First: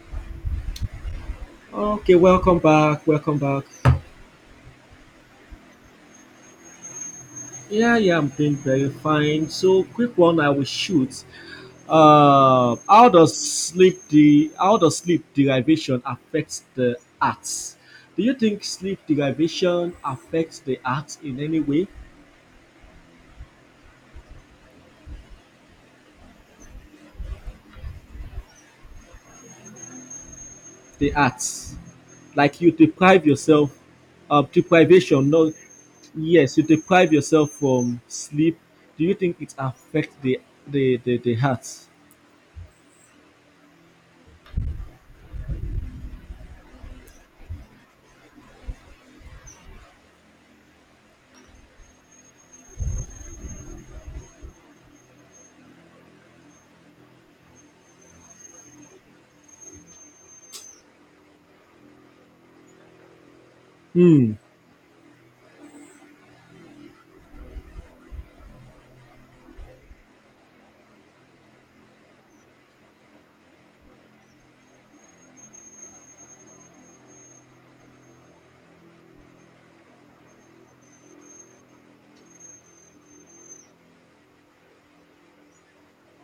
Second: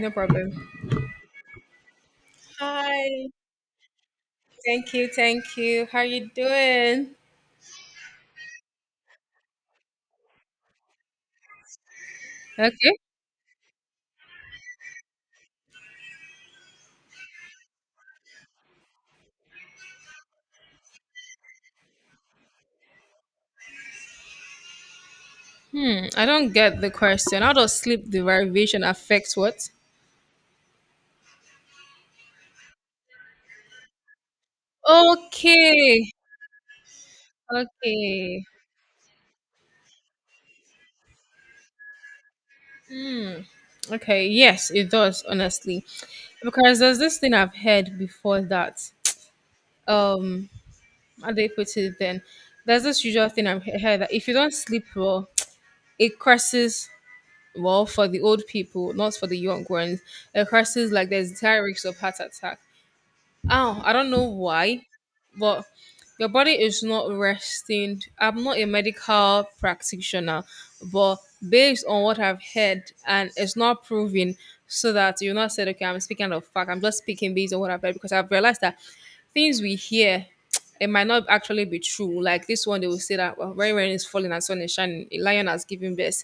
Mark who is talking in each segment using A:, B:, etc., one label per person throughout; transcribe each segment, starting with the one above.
A: No problem.
B: Okay, welcome back.
A: Hi.
B: Welcome back.
A: Thank you. Thank you. How you doing?
B: Yeah, yeah, I'm doing very fine. So, quick one I will shoot. Uh,
A: Okay.
B: how does sleep the how does sleep derivation affect the arts? Do you think sleep derivation affects the arts in any way?
A: Hmm. I don't get the question. How does sleep deprivation affect what?
B: The arts, like you deprive yourself of deprivation. No,
A: Okay.
B: yes, you deprive yourself from
A: Okay.
B: sleep. Do you think it affects the arts?
A: Okay. Yes, it does. Honestly, because there's this thing I've heard before that um how do they put it then there's this usual thing I've heard that if you don't sleep well, it crosses well for the old people, not for the young ones. It crosses like there's high risk of heart attack. Oh, I don't know
B: Hmm.
A: why, but your body is not resting. I'm not a medical practitioner, but based on what I've heard, and it's not proven, so that you're not said, okay, I'm speaking of fact. I'm just speaking based on what I've heard because I've realized that things we hear, it might not actually be true. Like this one, they will say that well, rain is falling and sun is shining. A lion has given birth.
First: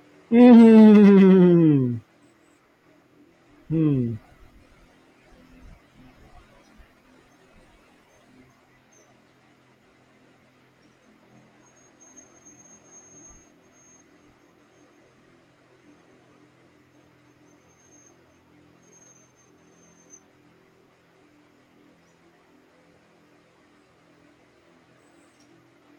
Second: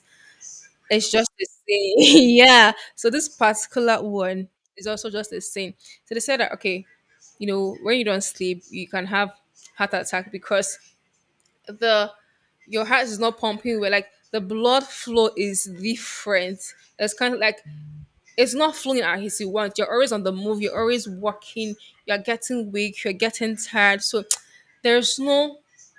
A: It's just a saying.
B: Hmm.
A: Yeah. So this particular
B: Hmm.
A: one is also just a saying. So they said that okay, you know when you don't sleep you can have heart attack because the your heart is not pumping well, like the blood flow is different. It's kind of like it's not flowing as you want. You're always on the move, you're always walking, you're getting weak, you're getting tired, so there's no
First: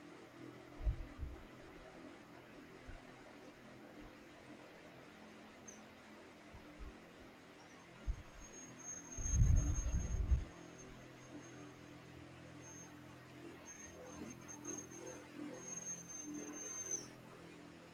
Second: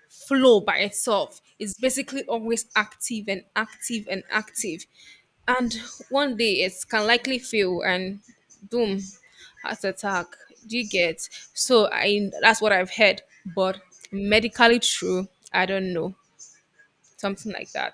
A: flow by itself. It's basically always active and active and active, and one day it can likely fail and boom, heart attack. Do you get? So I that's what I've heard, but medically true, I don't know. Something like that.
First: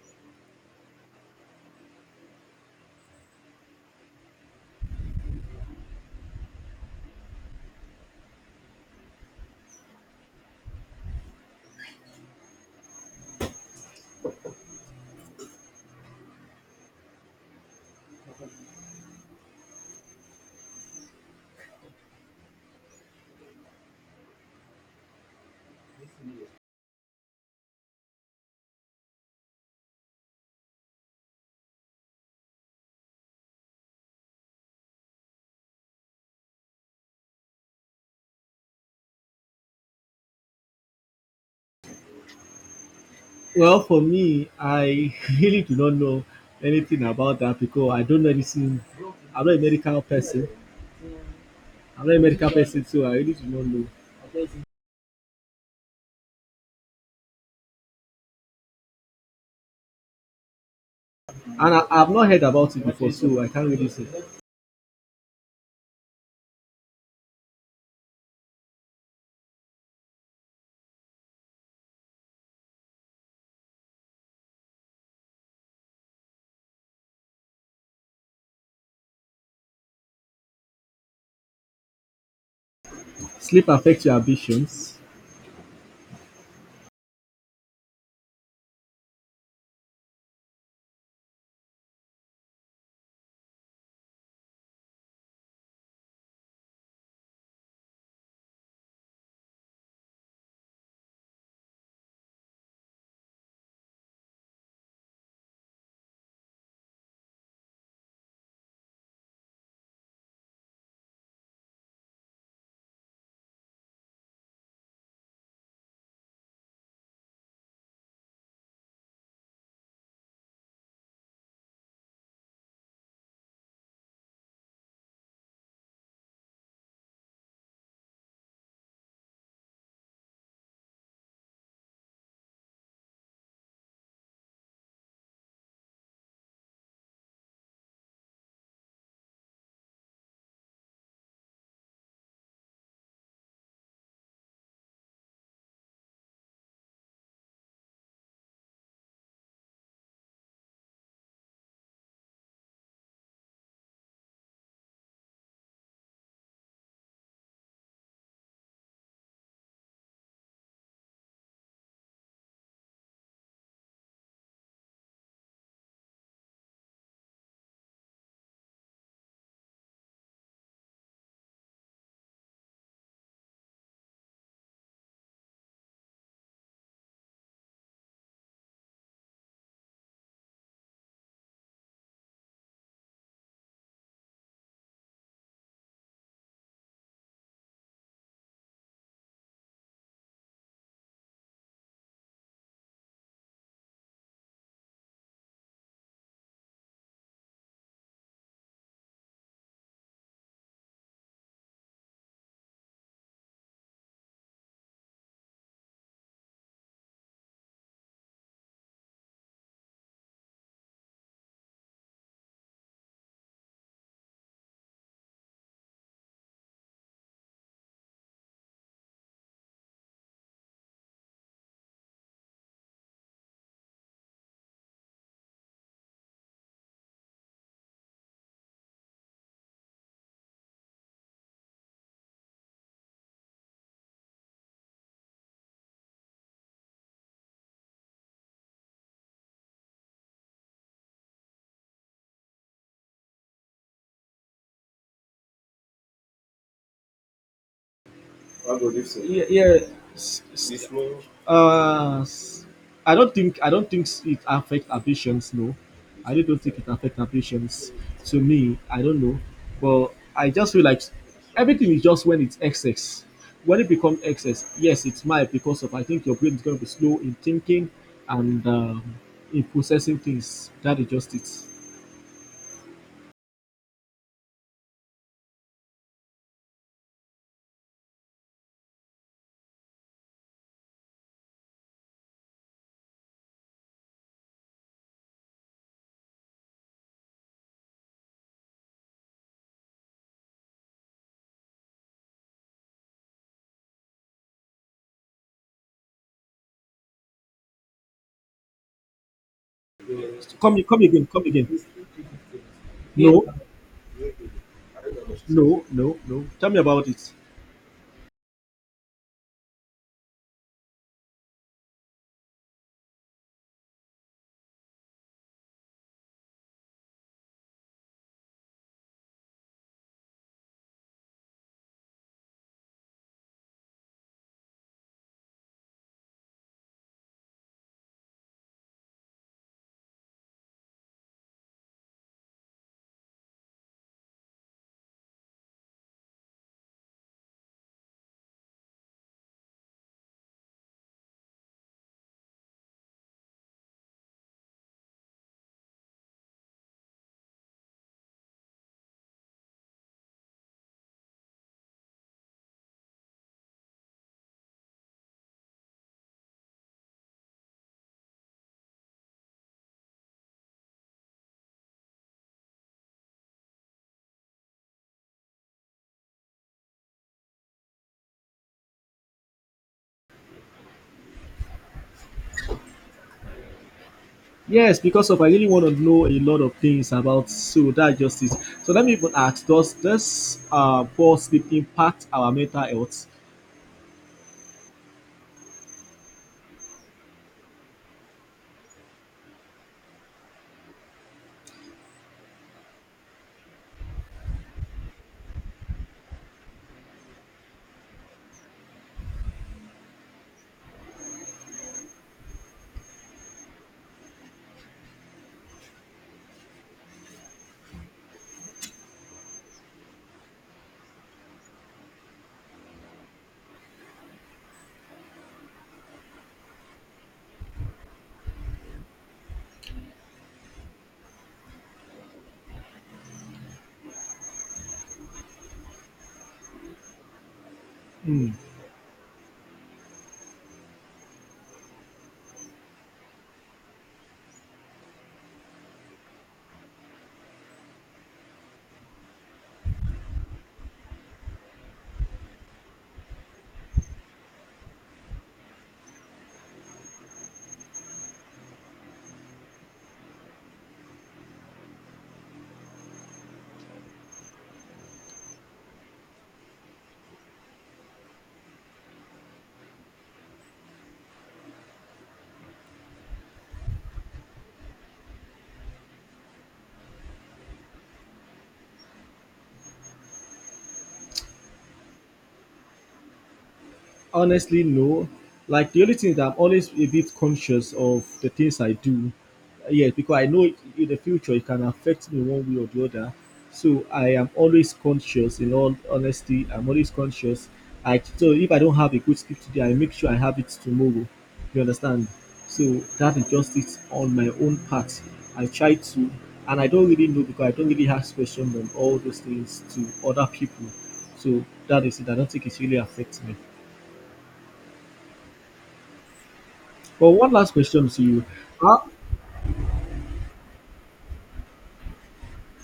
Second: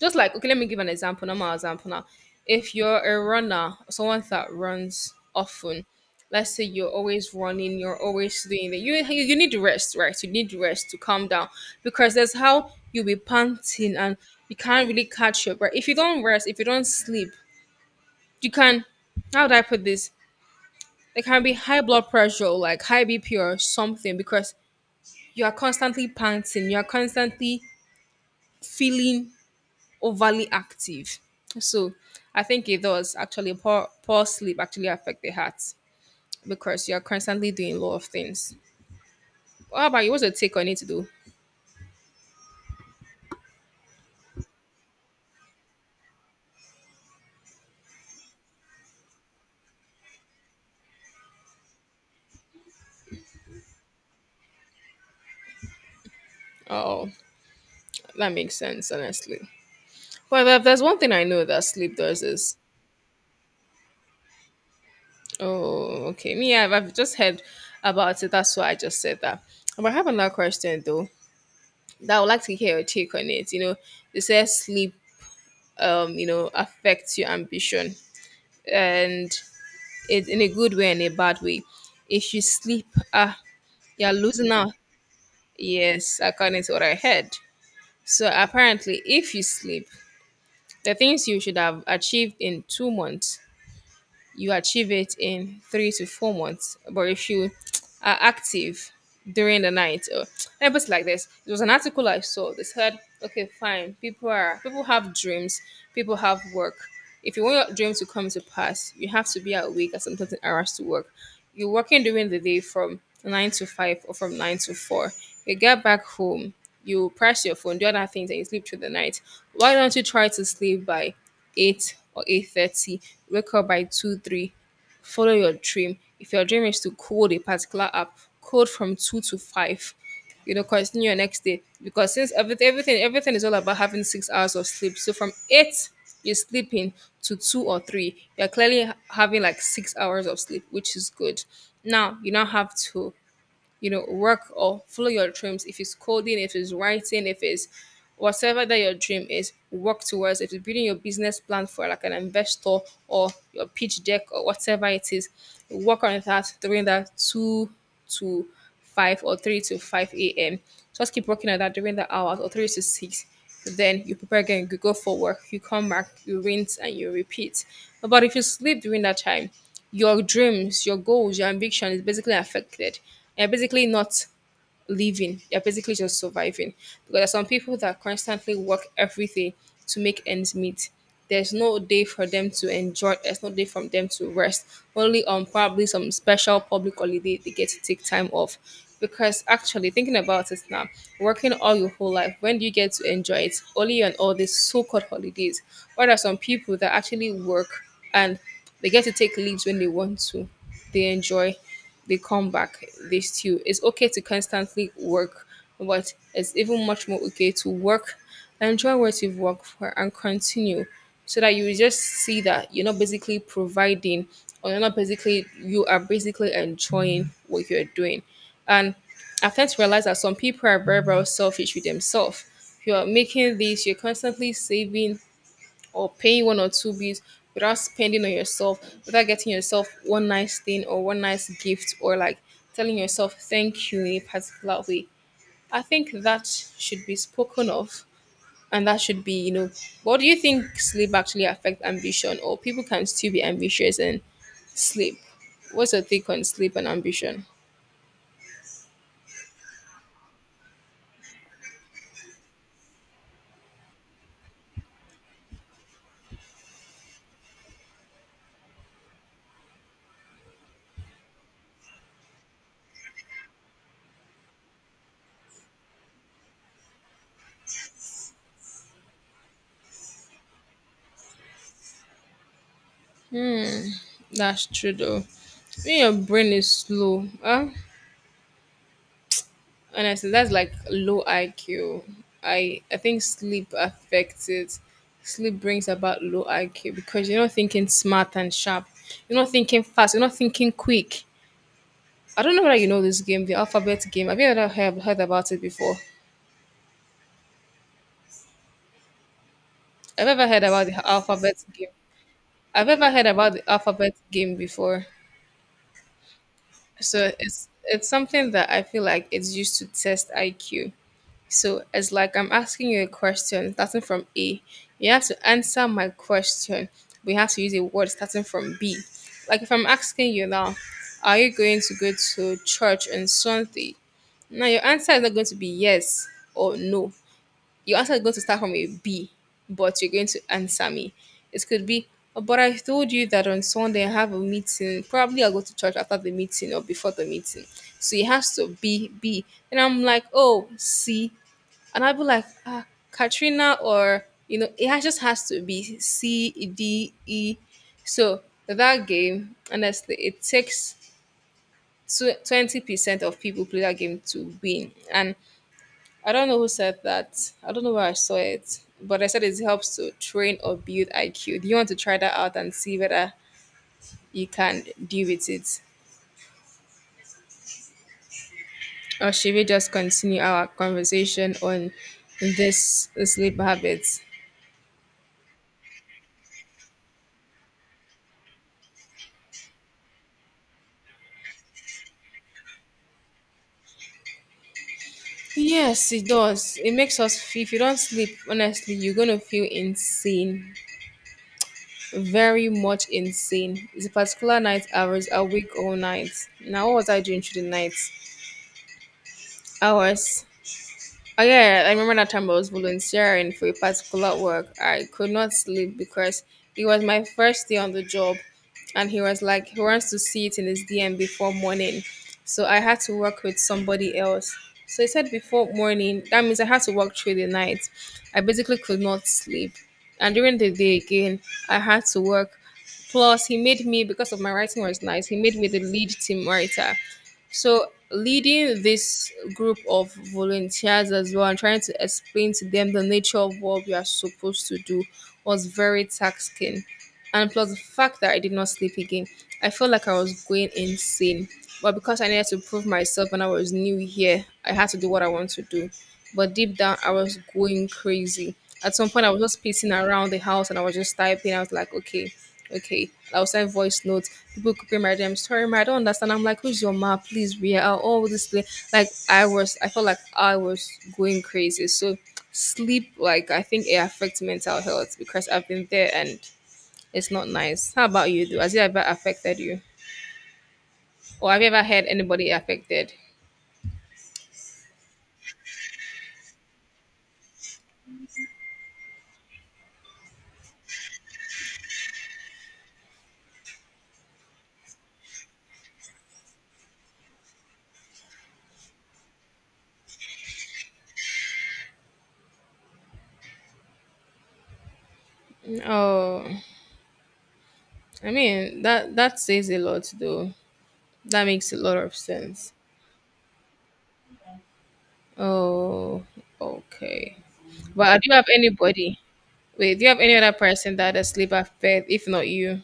A: Just like okay, let me give an example, normal example now. If you're a runner, someone that runs often, let's say you're always running, you're always doing that, you need rest, right? You need rest to calm down, because that's how you'll be panting, and you can't really catch your breath if you don't rest, if you don't sleep. You can, how would I put this? There can be high blood pressure, like high BP or something, because you are constantly panting, you are constantly feeling overly active. So I think it does actually, poor sleep actually affect the heart, because you are constantly doing a lot of things. What about you? What's your take on it to do?
B: Well, for me, I really do not know anything about that because I don't know anything. I'm not a medical person. I'm not a medical person, so I really do not know.
A: Oh, that makes sense, honestly. But if there's one thing I know that
B: And I,
A: sleep
B: I've
A: does
B: not heard
A: is
B: about it before, so I can't really say.
A: oh okay. Me, I've just heard about it. That's why I just said that. But I have another question though, that I would like to hear your take on it. You know, they say sleep, affects your ambition, and it in a good way and a bad way. If you sleep, ah,
B: Sleep affects
A: you're
B: your
A: losing out.
B: ambitions.
A: Yes, according to what I heard. So apparently, if you sleep, the things you should have achieved in 2 months you achieve it in 3 to 4 months. But if you are active during the night, or let me put it like this: there was an article I saw. They said, "Okay, fine. People have dreams. People have work. If you want your dream to come to pass, you have to be awake at some certain hours to work." You're working during the day from 9 to 5 or from 9 to 4. You get back home, you press your phone, do other things, and you sleep through the night. Why don't you try to sleep by 8 or 8:30, wake up by 2, 3, follow your dream. If your dream is to code a particular app, code from 2 to 5, you know, continue your next day. Because since everything, everything, everything is all about having 6 hours of sleep. So from eight you're sleeping to two or three, you're clearly having like 6 hours of sleep, which is good. Now you now have to, you know, work or follow your dreams. If it's coding, if it's writing, if it's whatever that your dream is, work towards. If it's building your business plan for like an investor or your pitch deck or whatever it is, work on that during that 2 to 5 or 3 to 5 a.m. Just keep working on that during the hours or 3 to 6. Then you prepare again, you go for work, you come back, you rinse and you repeat. But if you sleep during that time, your dreams, your goals, your ambition is basically affected. You're basically not living. They're basically just surviving. Because there are some people that constantly work everything to make ends meet. There's no day for them to enjoy. There's no day for them to rest. Only on probably some special public holiday they get to take time off. Because actually, thinking about it now, working all your whole life, when do you get to enjoy it? Only on all these so-called holidays. Or there are some people that actually work and they get to take leaves when they want to. They enjoy, they come back, they still. It's okay to constantly work, but it's even much more okay to work, enjoy what you've worked for, and continue, so that you just see that you're not basically providing, or you're not basically, you are basically enjoying what you're doing. And I've come to realize that some people are very, very selfish with themselves. You're making this, you're constantly saving or paying one or two bills without spending on yourself, without getting yourself one nice thing or one nice gift, or like telling yourself thank you in a particular way. I think that should be spoken of, and that should be, you know, what do you think, sleep actually affect ambition, or people can still be ambitious and sleep? What's your take on sleep and ambition?
B: What God if so? Yeah, yeah, this morning? uh s- I don't think I don't think it affects ambitions. No, I really don't think it affects ambitions. To me, I don't know, but I just feel like everything is just when it's excess, when it becomes excess, yes it's might because of I think your brain is going to be slow in thinking and in processing things. That is just it.
A: That's true though. When your brain is slow, huh? Honestly, that's like low IQ. I think sleep affects it. Sleep brings about low IQ because you're not thinking smart and sharp. You're not thinking fast. You're not thinking quick. I don't know whether you know this game, the alphabet game. Have you ever heard about it before? I've ever heard
B: come
A: about
B: come
A: the
B: again come
A: alphabet
B: again
A: game. I've ever heard
B: Yeah.
A: about
B: No
A: the alphabet game before.
B: no, tell me about
A: So
B: it.
A: it's something that I feel like it's used to test IQ. So it's like I'm asking you a question starting from A. You have to answer my question. We have to use a word starting from B. Like if I'm asking you now, are you going to go to church on Sunday? Now your answer is not going to be yes or no. Your answer is going to start from a B, but you're going to answer me. It could be, "Oh, but I told you that on Sunday I have a meeting. Probably I'll go to church after the meeting or before the meeting. So it has to be B." And I'm like, oh, C. And I'd be like, ah, Katrina, or you know, it just has to be C E, D E. So that game, honestly, it takes 20% of people play that game to win. And I don't know who said that. I don't know where I saw it, but I said it helps to train or build IQ. Do you want to try that out and see whether you can deal with it, or should we just continue our conversation on this sleep habits?
B: Yes, because of I really want to know a lot of things about so that justice. So let me even ask, does this poor sleep impact our mental health?
A: Yes, it does. It makes us feel, if you don't sleep, honestly, you're going to feel insane. Very much insane. It's a particular night hours. I wake all night. Now, what was I doing through the night hours? Oh yeah, yeah, I remember that time I was volunteering for a particular work. I could not sleep because it was my first day on the job, and he was like, he wants to see it in his DM before morning. So I had to work with somebody else. So he said before morning. That means I had to work through the night. I basically could not sleep, and during the day again, I had to work. Plus, he made me because of my writing was nice. He made me the lead team writer. So
B: Hmm.
A: leading this group of volunteers as well and trying to explain to them the nature of what we are supposed to do was very taxing. And plus the fact that I did not sleep again, I felt like I was going insane. But because I needed to prove myself and I was new here, I had to do what I want to do. But deep down, I was going crazy. At some point, I was just pacing around the house and I was just typing. I was like, okay, okay. I'll send voice notes. People copy my DM. Sorry, ma, I don't understand. I'm like, who's your ma? Please, Ria. All this play. I felt like I was going crazy. So sleep, I think it affects mental health because I've been there and it's not nice. How about you? Though? Has it ever affected you, or have you ever had anybody affected?
B: Honestly, no. Like the only thing is that I'm always a bit conscious of the things I do. Yes, because I know it, in the future it can affect me one way or the other. So I am always conscious. In all honesty, I'm always conscious. I so if I don't have a good script today, I make sure I have it tomorrow. You understand? So that is just it on my own part. I try to,
A: Oh,
B: and I don't really know because I don't really
A: I
B: ask questions
A: mean
B: on
A: that
B: all
A: that
B: those
A: says a
B: things
A: lot
B: to other
A: though.
B: people.
A: That
B: So
A: makes a lot
B: that
A: of
B: is it. I don't think
A: sense.
B: it really affects me.
A: Oh,
B: But
A: okay.
B: one last question
A: But
B: to
A: do you have
B: you. Uh,
A: anybody? Wait, do you have any other person that has sleep affect, if not you?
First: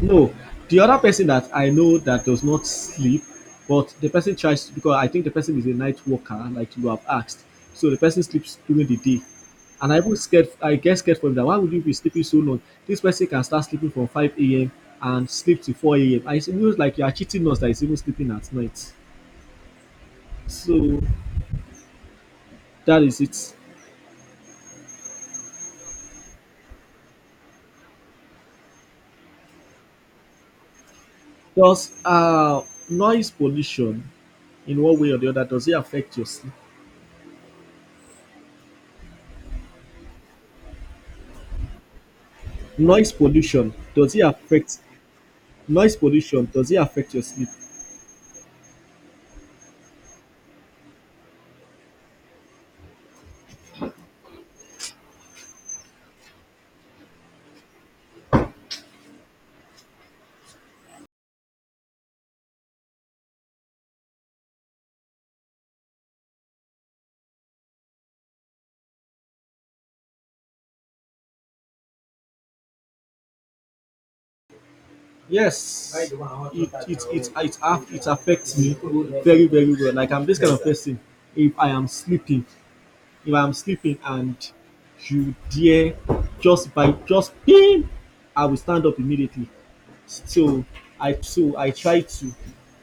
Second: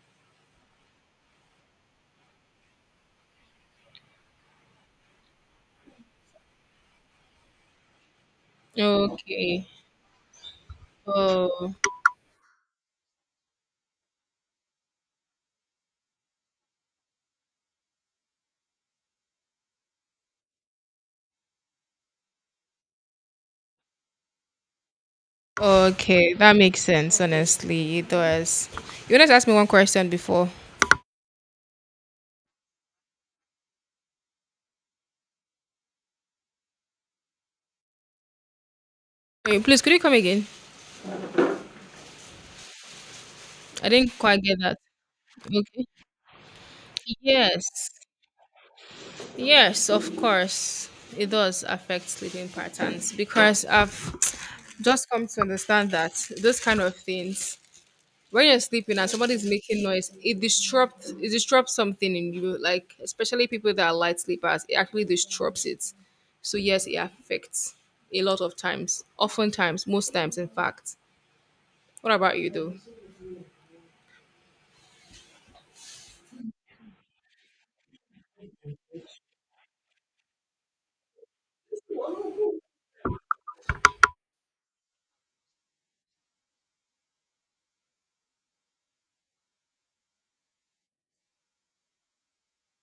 B: no, the other person that I know that does not sleep, but the person tries to, because I think the person is a night worker, like you have asked. So the person sleeps during the day.
A: Okay.
B: And I was scared, I get scared for him that why would
A: Oh,
B: you be sleeping so long? This person can start sleeping from 5 a.m. and sleep to 4 a.m. I feels like you are cheating us that is even sleeping at night. So that is it.
A: okay. That makes sense, honestly. It does. You wanted to ask me one question before.
B: Does noise pollution in one way or the other, does it affect your sleep?
A: Wait, please, could you come again?
B: Noise pollution,
A: I
B: does
A: didn't
B: it
A: quite get
B: affect
A: that. Okay.
B: noise pollution, does it affect your sleep?
A: Yes. Yes, of course. It does affect sleeping patterns because I've just come to understand that those kind of things when you're sleeping and somebody's making noise, it disrupts something in you. Like especially people that are light sleepers, it actually disrupts it. So yes, it affects a lot of times, oftentimes, most times, in fact. What about you though?
B: Yes, it affects me very very well. Like I'm this kind of person. If I am sleeping, if I'm sleeping and you dare just by just ping, I will stand up immediately. So so I tried to.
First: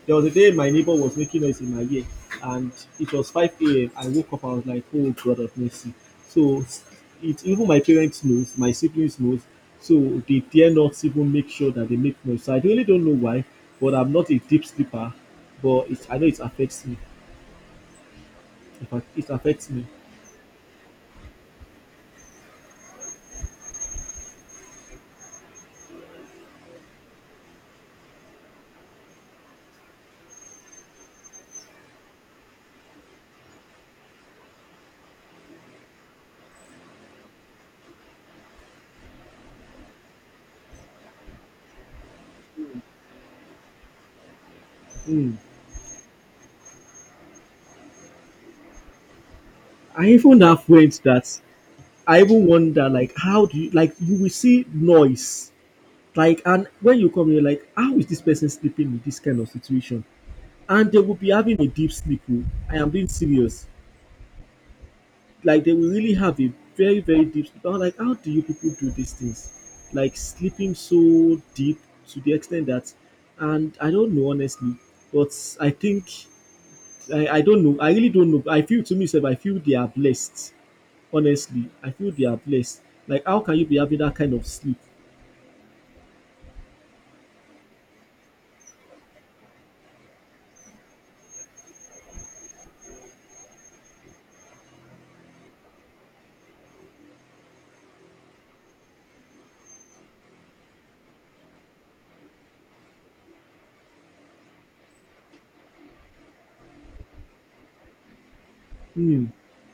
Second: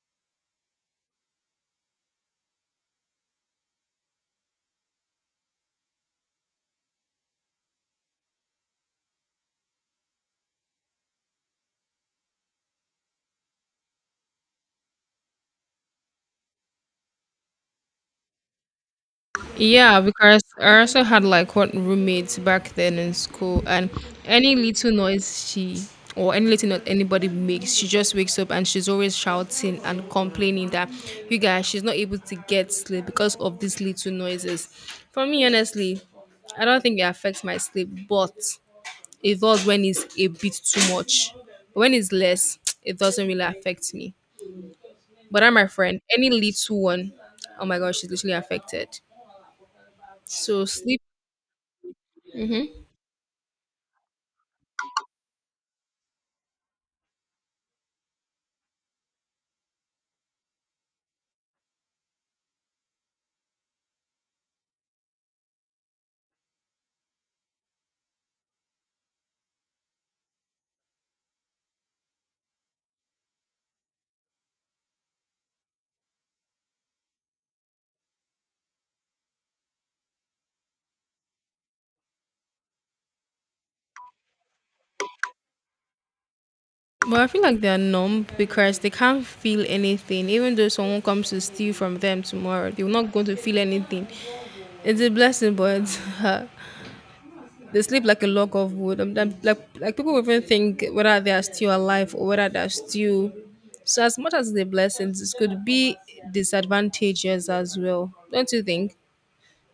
B: There was a day my neighbor was making noise in my ear, and it was 5 a.m. I woke up. I was like, "Oh God of mercy!" So it even my parents knows, my siblings knows. So they dare not even make sure that they make noise. So I really don't know why, but I'm not a deep sleeper. But it, I know it affects me. It affects me.
A: Yeah, because I also had like one roommate back then in school, and any little noise she or any little noise anybody makes, she just wakes up and she's always shouting and complaining that you guys, she's not able to get sleep because of these little noises. For me, honestly, I don't think it affects my sleep, but it does when it's a bit too much. When it's less, it doesn't really affect me.
B: Mm.
A: But I'm my friend, any little one, oh my gosh, she's literally affected.
B: I even have
A: So
B: friends
A: sleep.
B: that I even
A: Mhm.
B: wonder like how do you like you will see noise. Like, and when you come, you're like, how is this person sleeping with this kind of situation? And they will be having a deep sleep. Oh. I am being serious. Like, they will really have a very, very deep sleep. I was like, how do you people do these things? Like, sleeping so deep to the extent that, and I don't know, honestly, but I think, I don't know. I really don't know. I feel to myself, I feel they are blessed. Honestly, I feel they are blessed. Like, how can you be having that kind of sleep?
A: But I feel like they are numb because they can't feel anything. Even though someone comes to steal from them tomorrow, they're not going to feel anything. It's a blessing, but they sleep like a log of wood. Like, people will even think whether they are still alive or whether they are still. So as much as the blessings, it could be disadvantages as well, don't you think?
B: Hmm.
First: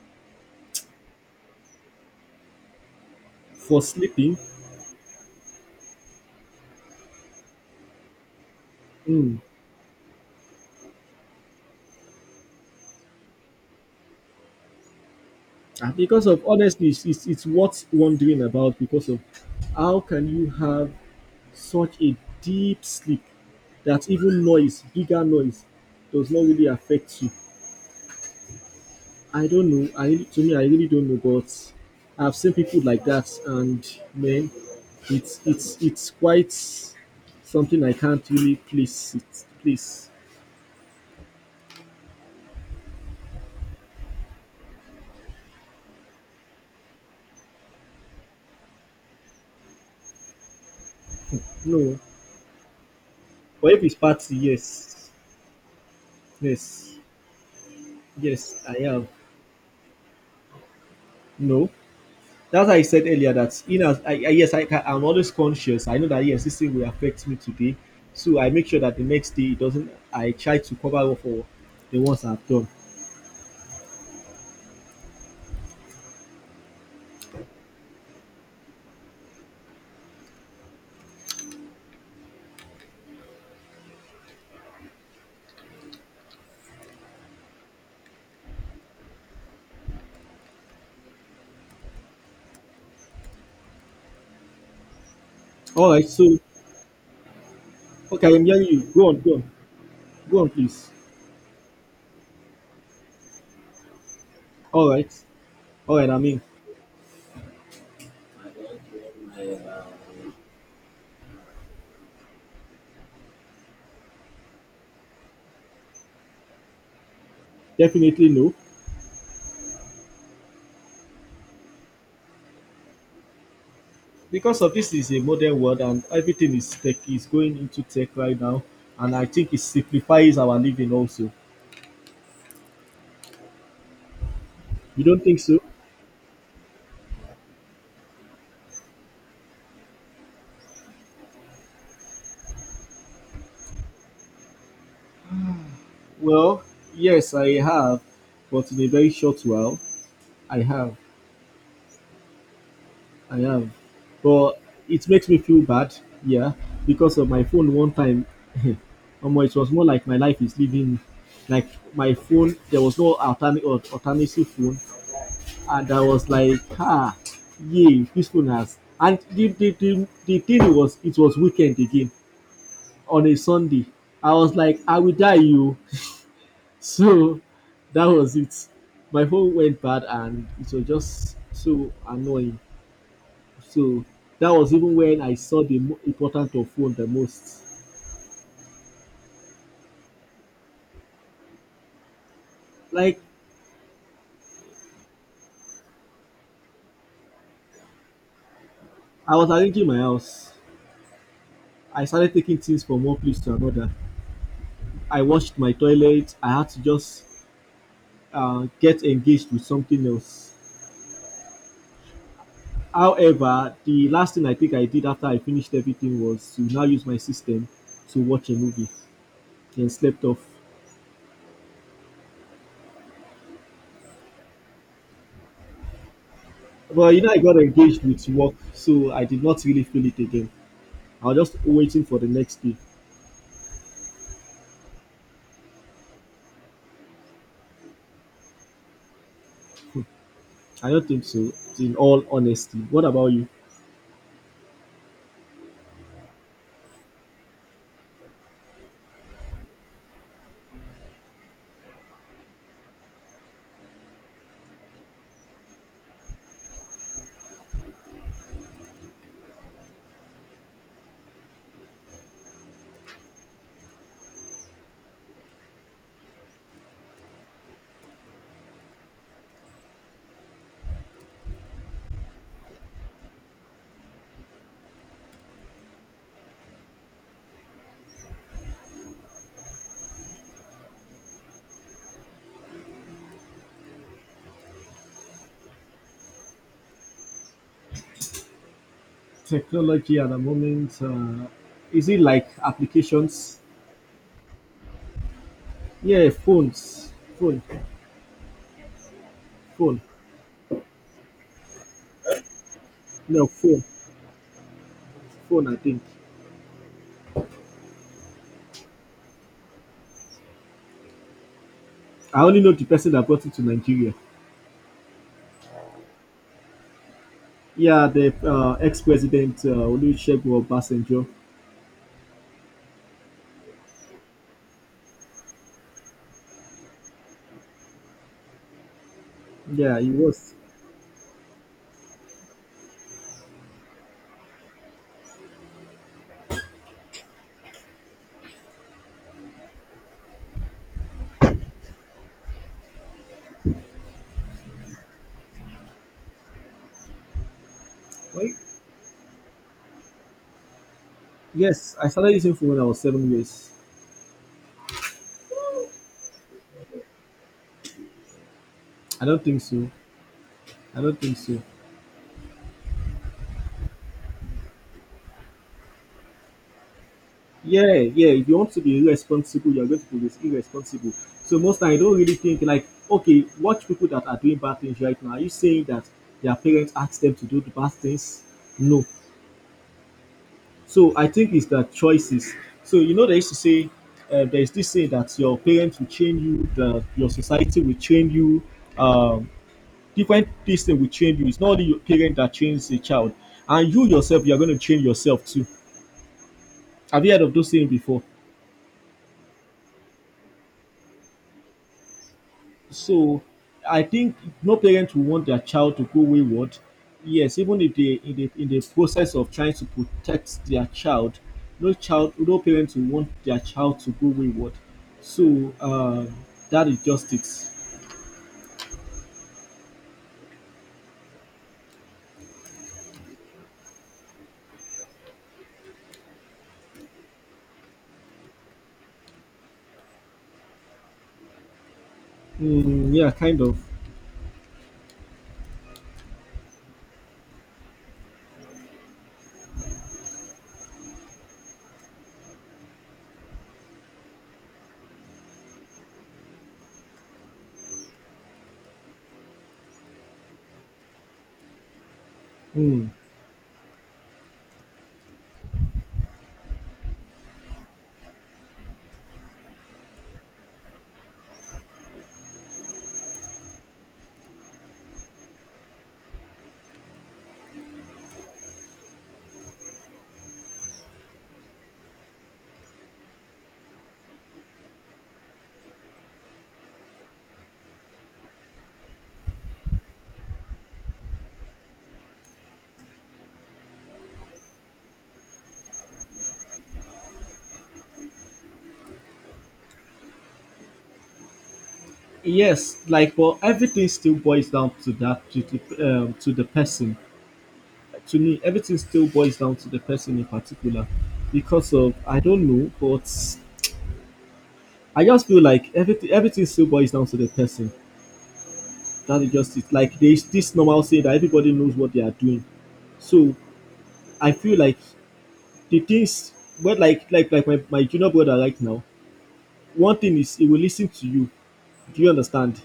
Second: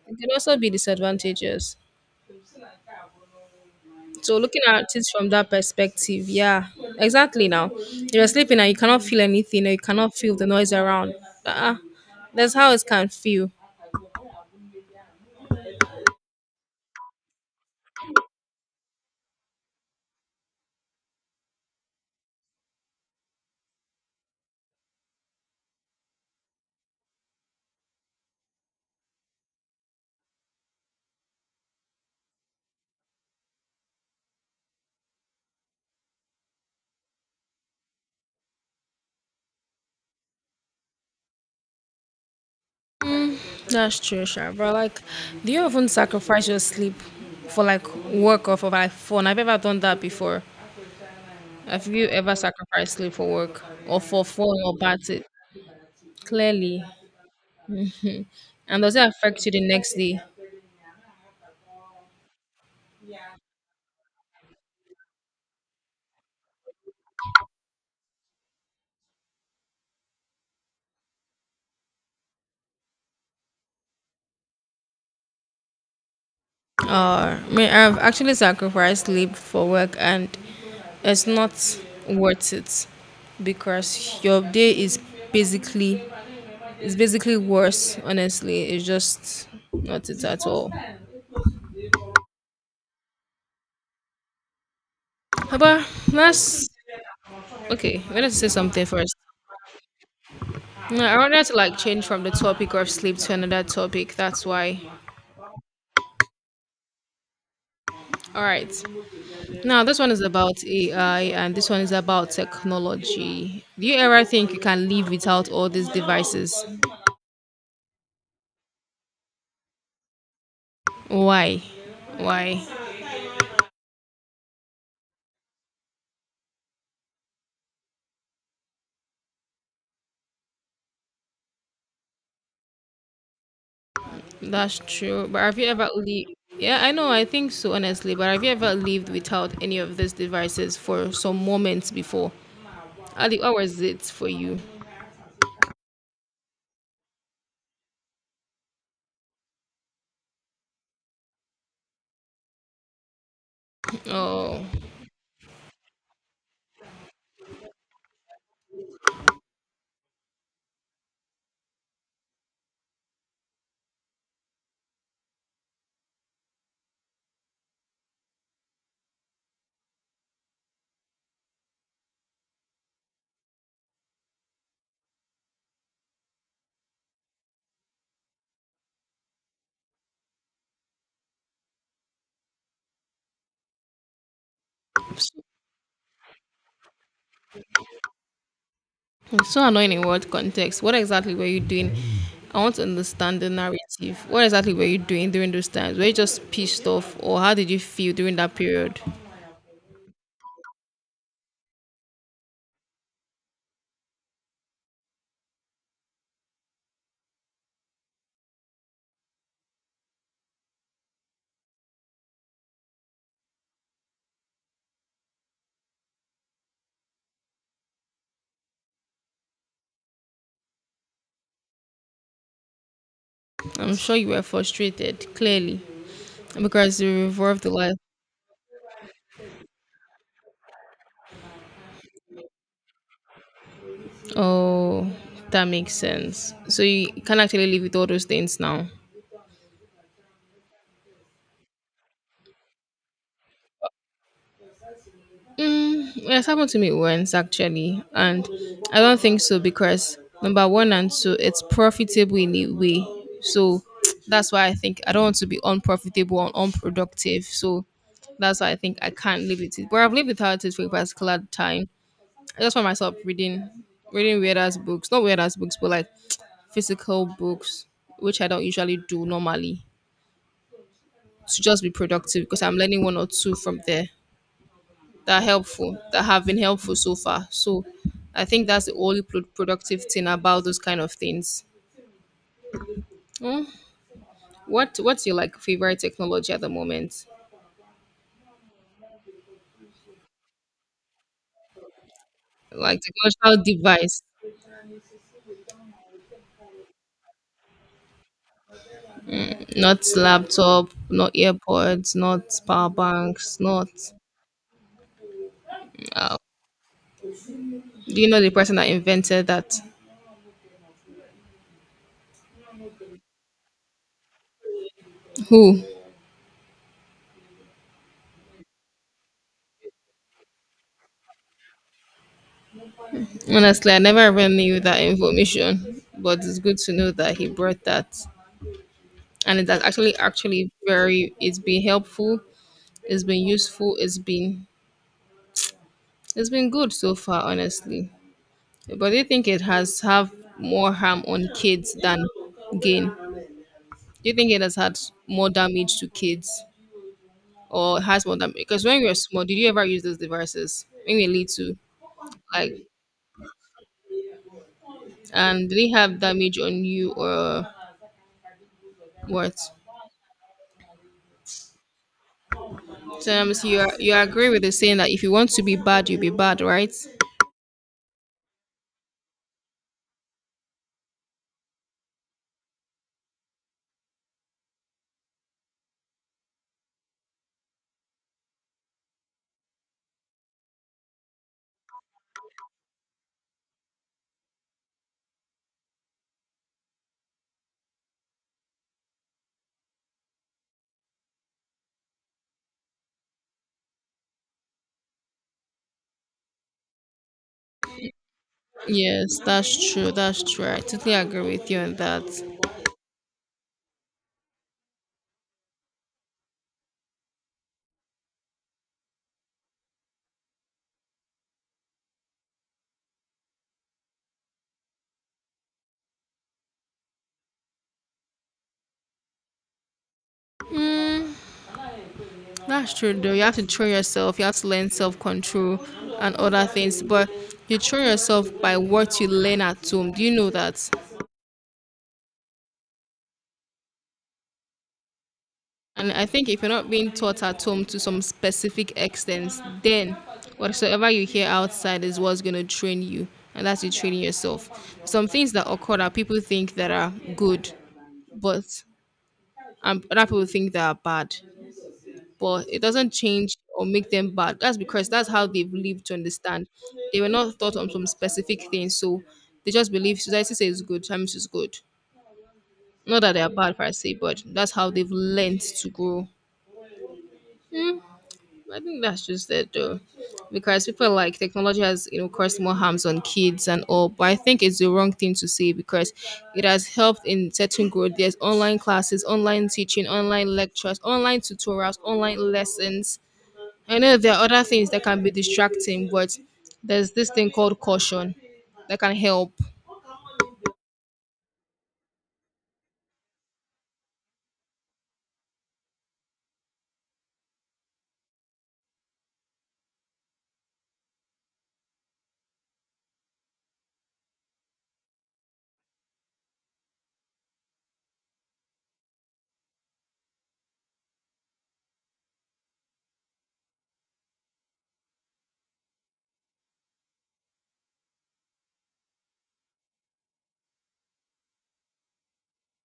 A: It could also be disadvantages.
B: For
A: So
B: sleeping?
A: looking at it from that perspective, yeah, exactly. Now you're sleeping and you cannot feel
B: Hmm.
A: anything, or you cannot feel the noise around. Uh, that's how it can feel.
B: Ah, because of honestly, it's worth wondering about because of how can you have such a deep sleep that even noise, bigger noise, does not really affect you. I don't know. To me, I really don't know, but I've seen people like that, and man, it's quite something I can't really place it. Place
A: That's true, sure. But like, do you often sacrifice your sleep for like work or for like fun? I've ever done that before. Have
B: no,
A: you ever sacrificed sleep for work
B: but if it's
A: or for
B: party,
A: fun or
B: yes,
A: party? Clearly,
B: yes, yes, I
A: and does it
B: am.
A: affect you the next day?
B: No, that's why I said earlier that in as I yes I can, I'm always conscious. I know that yes this thing will affect me today, so I make sure that the next day it doesn't. I try to cover up for the ones I've done.
A: I mean, I've actually sacrificed sleep for work, and it's not worth it because your day is basically it's basically worse. Honestly, it's just not it at all. But
B: All right, so
A: let's okay. We need to
B: okay, I'm
A: say
B: hearing you.
A: something first.
B: Please.
A: No, I wanted to like change from the topic of sleep to another topic. That's why.
B: All right, all right. I mean,
A: All right. Now this one is about AI, and this one is about technology. Do you ever think you can live without all these devices?
B: definitely no,
A: Why? Why?
B: because of this is a modern world and everything is tech is going into tech right now, and I think it simplifies our living also.
A: That's
B: You don't
A: true. But
B: think
A: have
B: so?
A: you ever lived? Yeah, I know. I think so, honestly. But have you ever lived without any of these devices for some moments before? Ali, what was it for you?
B: Well, yes, I have, but in a very short while, I have. I have, but
A: Oh,
B: it makes me feel bad, yeah, because of my phone one time. Omo, it was more like my life is leaving me. Like my phone, there was no alternate alternative phone, and I was like, ah, yeah, this phone has. And the thing was, it was weekend again on a Sunday. I was like, I will die, you. So that was it. My phone went bad, and it was just so annoying. So that was even when I saw the importance of phone the most.
A: it's so annoying in what context? What exactly were you doing? I want to
B: Like
A: understand the narrative. What exactly were you doing during those times? Were you just pissed off, or how did you feel during that period?
B: I was arranging my house, I started taking things from one place to another. I washed my toilet. I had to just get engaged with something else. However, the last thing I think I did after I finished everything was to now use my system to watch a movie and slept off.
A: I'm sure you were frustrated, clearly, because
B: But you
A: you
B: know, I got
A: revolved the life.
B: engaged with work, so I did not really feel it again. I was just waiting for the next day.
A: Oh, that makes sense. So you can actually live with all those things now.
B: I don't think so, in all honesty. What about you?
A: Mm, well, it's happened to me once actually, and I don't think so because number one and two, it's profitable in a way. So that's why I think I don't want to be unprofitable and unproductive. So that's why I think I can't live with it. But I've lived without it for a particular time. I just find myself reading weird ass books. Not weird ass books, but like physical books, which I don't usually do normally. To just be productive because I'm learning one or two from there that are helpful, that have been helpful so far. So I think that's the only pro- productive thing about those kind of things. Mm. What's your like favorite technology at the moment?
B: Technology at the moment, is it like
A: Like
B: applications?
A: technological device,
B: Yeah, phones phone
A: not
B: phone
A: laptop, not earpods, not power
B: no,
A: banks,
B: phone
A: not.
B: phone I think.
A: Uh, do you know the person that invented that?
B: I only know the person that brought it to Nigeria.
A: Who?
B: Yeah, the ex-president, Olusegun Obasanjo.
A: Honestly, I never even knew that information, but it's good to know that he brought that and it has
B: Yeah, he was.
A: actually very it's been helpful, it's been useful, it's been, it's been good so far, honestly. But do you think it has have more harm on kids than gain? Do you think it has had more damage to kids or has more
B: Wait,
A: damage because when you were small did you ever use those devices when you were little?
B: yes, I started using phone when I
A: Like,
B: was 7 years.
A: and did they have damage on you or
B: I don't think
A: what?
B: so. I don't think so.
A: So so you agree with the saying that if you want to be bad you'll be bad, right?
B: Yeah, yeah. If you want to be irresponsible, you're going to be irresponsible. So most time, I don't really think like, okay, watch people that are doing bad things right now. Are you saying that their parents asked them to do the bad things? No. So I think it's that choices. So you know they used to say there is this saying that your parents will train you, that your society will train you, um, different things they will train you. It's not only your parent that trains a child, and you yourself, you are going to train yourself too. Have you heard of those saying before?
A: Yes, that's true. That's true. I totally agree with you on that.
B: So I think no parent will want their child to go wayward. Yes, even if they in the process of trying to protect their child, no parent will want their child to go wayward. So that is just it.
A: That's true, though. You have to train yourself. You have to learn self control and other things. But you train yourself by what you learn at home. Do you know that?
B: Mm, yeah, kind of.
A: And I think if you're not being taught at home to some specific extent, then whatsoever you hear outside is what's going to train you. And that's you training yourself. Some things that occur that people think that are good, but other people think they are bad. But it doesn't
B: Mm.
A: change or make them bad. That's because that's how they've lived to understand. They were not taught on some specific things, so they just believe society says good, times is good. Not that they are bad per se, but that's how they've learned to grow. Hmm, I think that's just it though. Because people like technology has, you know, caused more harms on kids and all, but I think it's the wrong thing to say because it has helped in certain growth. There's online classes, online teaching, online lectures, online tutorials, online lessons. I know there are other things that can be distracting, but there's this thing called caution that can help.
B: Yes, like but everything still boils down to that to the person. To me, everything still boils down to the person in particular, because of I don't know, but I just feel like everything still boils down to the person. That is just it. Like there's this normal saying that everybody knows what they are doing. So I feel like the things well my junior brother right now, one thing is he will listen to you. Do you understand?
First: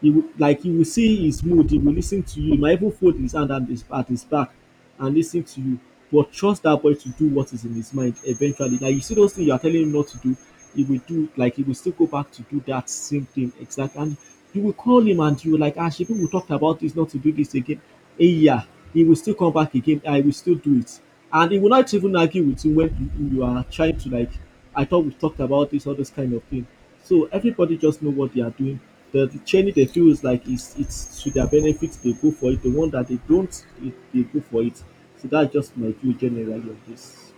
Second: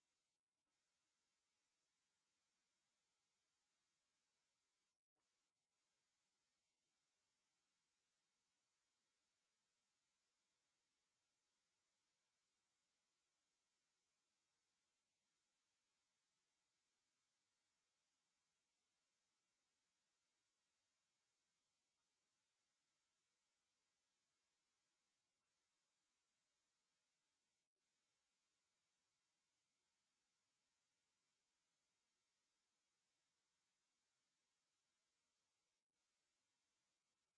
B: He will, like he will see his mood, he will listen to you. He might even fold his hand at at his back and listen to you. But trust that boy to do what is in his mind eventually. Like you see those things you are telling him not to do, he will do like he will still go back to do that same thing exactly. And you will call him and you will like, ah, people we talked about this not to do this again. Eh, yeah, he will still come back again. I will still do it, and he will not even argue with you when you are trying to like. I thought we talked about this, all this kind of thing. So everybody just know what they are doing. The training they feel is like it's to their benefit, they go for it. The one that they don't, it, they go for it. So that's just my view generally of this.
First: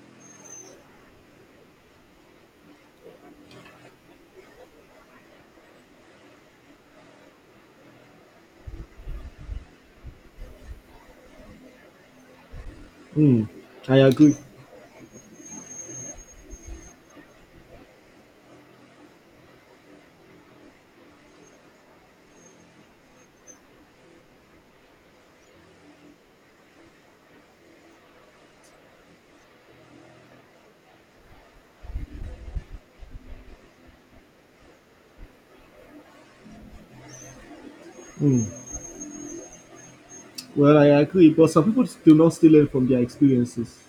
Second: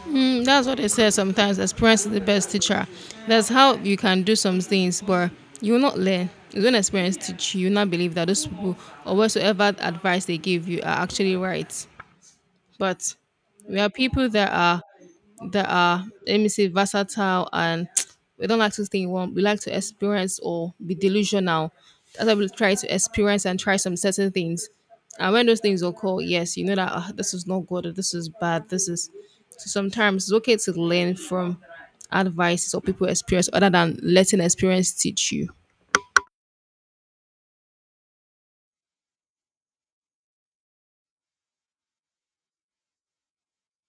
A: Mm, that's what they say sometimes. Experience is the best teacher. That's how you can do some things, but you will not learn. You don't experience teach you. You will not believe that those people or whatsoever advice they give you are actually right. But
B: Hmm.
A: we are
B: I
A: people
B: agree.
A: that are, let me say, versatile and we don't like to think. One. We like to experience or be delusional. That's why we try to experience and try some certain things. And when those things occur, yes, you know that "Ah, this is not good, or this is bad, this is." So sometimes it's okay to learn from advices or people experience other than letting experience teach you.
B: Hmm. Well, I agree, but some people do not still learn from their experiences.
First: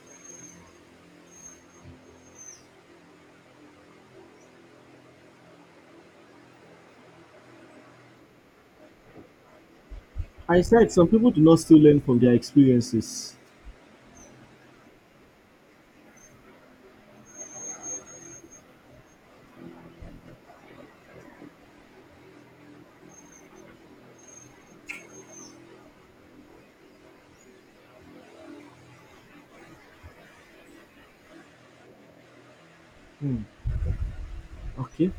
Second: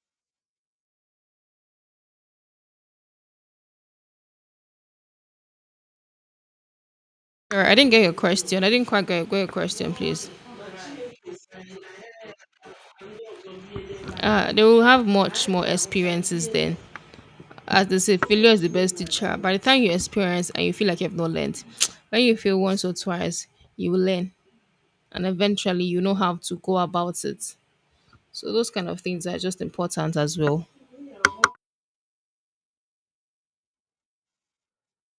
A: Sure, I didn't get your question. I didn't quite get your question, please.
B: I said some people do not still learn from their experiences.
A: They will have much more experiences then. As they say, failure is the best teacher. By the time you experience and you feel like you've not learned, when you fail once or twice, you will learn and eventually you know how to go about it. So those kind of things are just important as well.
B: Hmm. Okay,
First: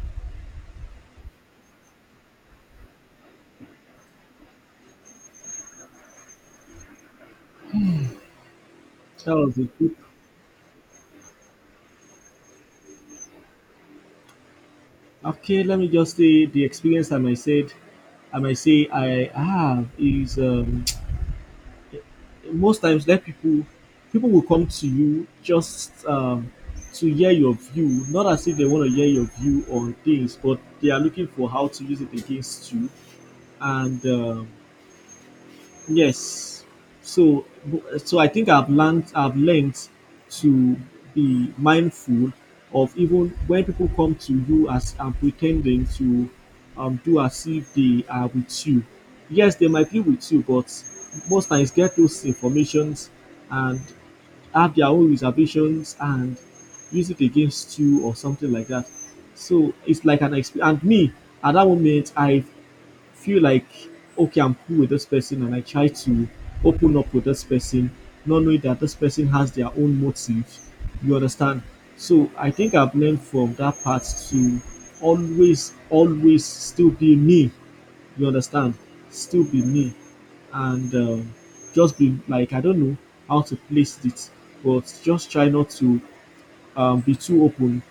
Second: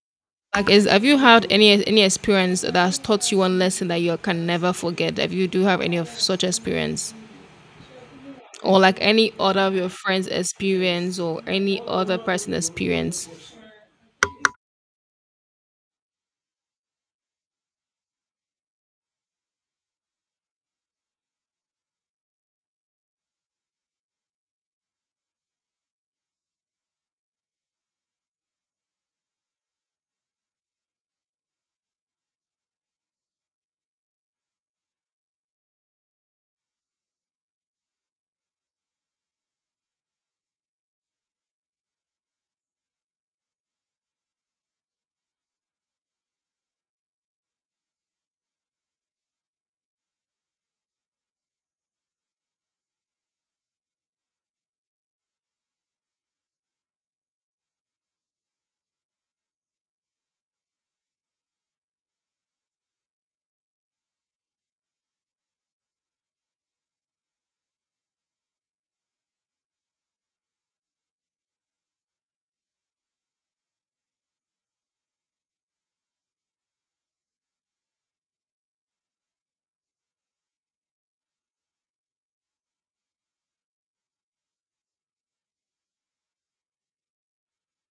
A: Like, is, have you had any experience that has taught you one lesson that you can never forget? If you do have any of such experience, or like any
B: that was
A: other
B: a
A: of your
B: good.
A: friends' experience, or any other person' experience?
B: Okay, let me just say the experience I might say I have is most times let people will come to you just to hear your view, not as if they want to hear your view on things, but they are looking for how to use it against you and yes. So I think I've learned to be mindful of even when people come to you as and pretending to do as if they are with you. Yes, they might be with you, but most times get those informations and have their own reservations and use it against you or something like that. So it's like an experience. And me, at that moment, I feel like, okay, I'm cool with this person, and I try to open up with this person, not knowing that this person has their own motives. You understand? So I think I've learned from that part to always still be me. You understand? Still be me, and just be like, I don't know how to place it, but just try not to be too open.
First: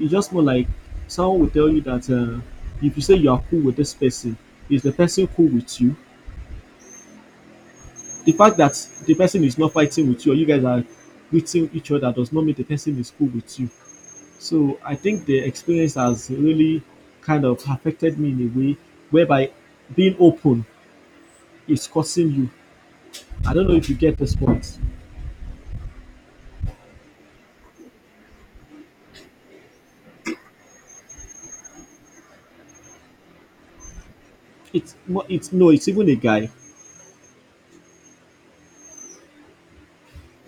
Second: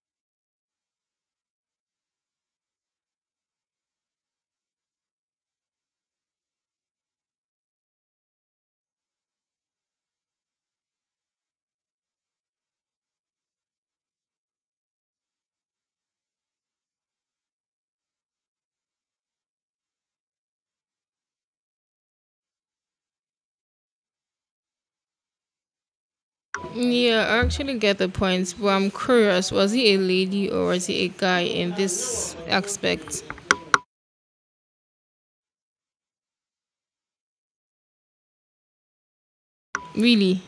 B: It's just more like someone will tell you that if you say you are cool with this person, is the person cool with you? The fact that the person is not fighting with you or you guys are greeting each other does not mean the person is cool with you. So I think the experience has really kind of affected me in a way whereby being open is causing you. I don't know if you get this point.
A: Yeah, I actually get the point, but I'm curious, was he a lady or was he a guy in this aspect?
B: It's mo- it's no, it's even a guy.
A: Really?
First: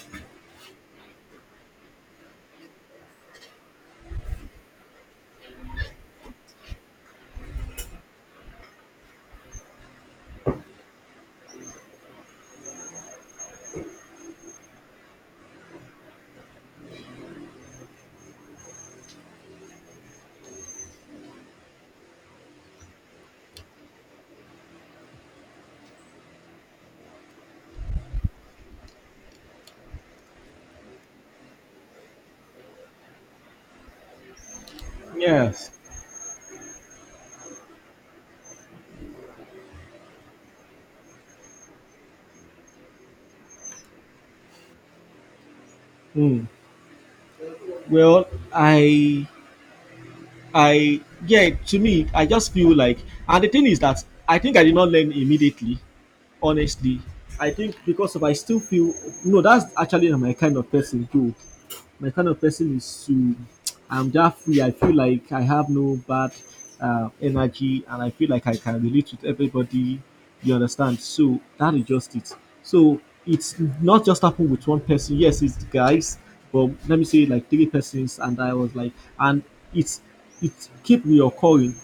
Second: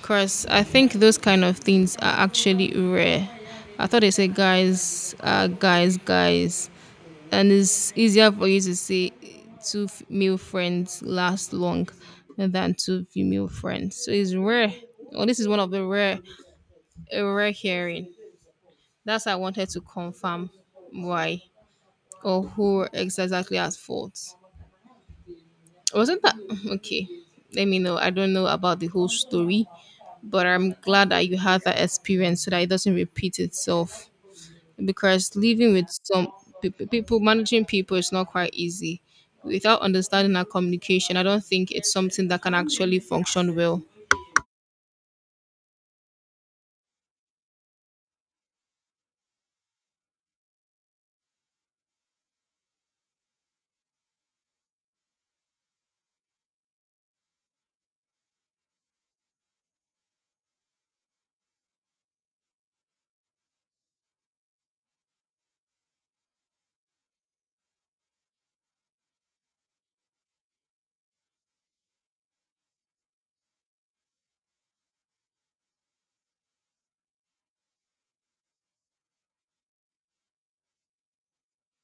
A: Because I think those kind of things are actually rare. I thought they say guys are guys, guys. And it's easier for you to say two f- male friends last long than two female friends. So it's rare. Oh, this is one of the rare, A rare hearing. That's why I wanted to confirm why. Or who were exactly at fault. Wasn't that okay? Let me know. I don't know about the whole story, but I'm glad that you had that experience so that it doesn't repeat itself. Because
B: Yes.
A: living with some people, managing people is not quite easy. Without understanding our communication, I don't think it's something that can actually function well.
B: Hmm. Well, I I yeah, to me, I just feel like, and the thing is that I think I did not learn immediately. Honestly, I think because of I still feel no, that's actually not my kind of person too. My kind of person is to I'm just free. I feel like I have no bad energy, and I feel like I can relate with everybody. You understand? So that is just it. So it's not just happened with one person. Yes, it's the guys, but let me say like three persons, and I was like, and it's it keep reoccurring,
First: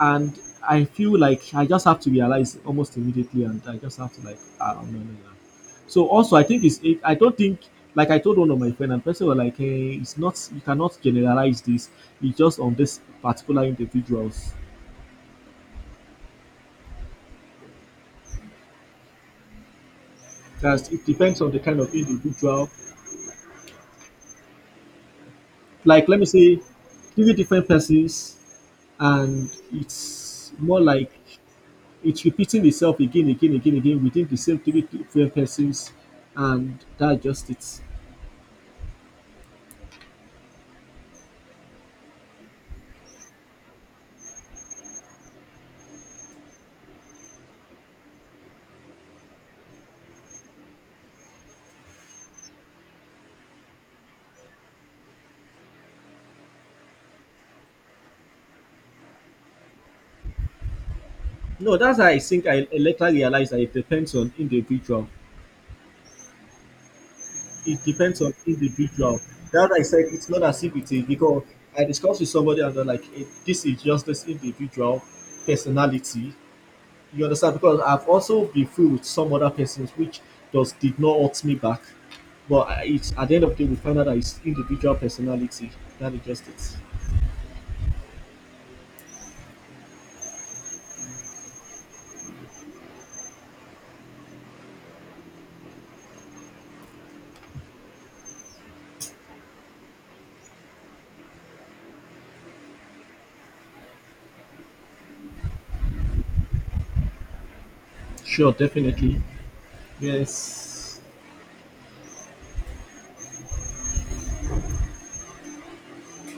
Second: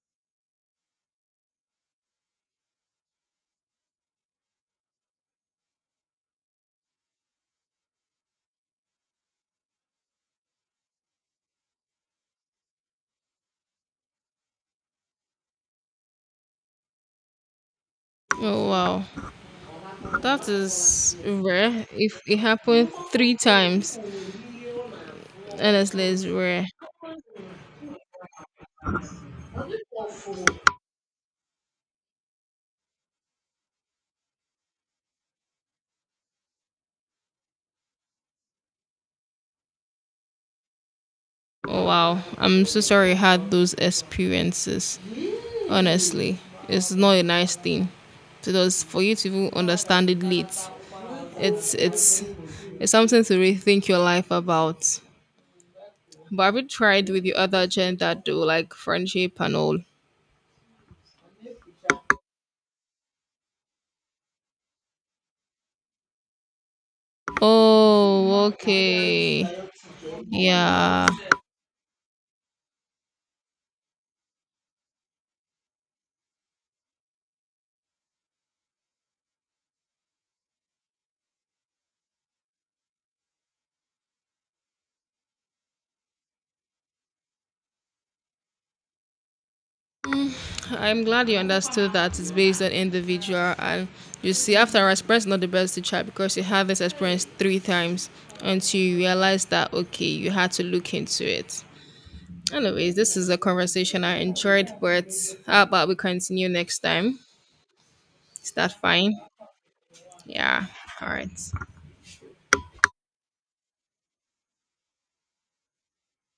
B: and I feel like I just have to realize almost immediately, and I just have to like, ah, no, no, no. So also, I think it's. It, I don't think like I told one of my friend and person was like, hey, it's not. You cannot generalize this. It's just on this particular individuals.
A: Oh wow, that
B: Because it
A: is
B: depends on the kind
A: rare.
B: of
A: If it
B: individual.
A: happened 3 times, honestly,
B: Like let
A: it's
B: me say,
A: rare.
B: three different persons, and it's more like it's repeating itself again, again, again, again within the same three different persons, and that just it.
A: Oh wow, I'm so sorry you had those experiences. Honestly, it's not a nice thing. Because for you to even understand it late, it's it's it's something to rethink your life about. But have you tried with the other gender though, like friendship and all?
B: No, that's how I think I later realized that it depends on individual. It depends on
A: Oh,
B: individual.
A: okay.
B: That I said it's not as if it is
A: Yeah.
B: because I discussed with somebody and they're like, eh, this is just this individual personality. You understand? Because I've also been through with some other persons which does did not hurt me back. But I- it's at the end of the day we find out that it's individual personality. That is just it.
A: Mm, I'm glad you understood that it's based on individual. And you see, after our experience, not the best teacher because you had this experience 3 times until you realize that, okay, you had to look into it. Anyways, this is a conversation I enjoyed, but how about we continue next time? Is
B: Sure,
A: that fine?
B: definitely.
A: Yeah.
B: Yes.
A: All right.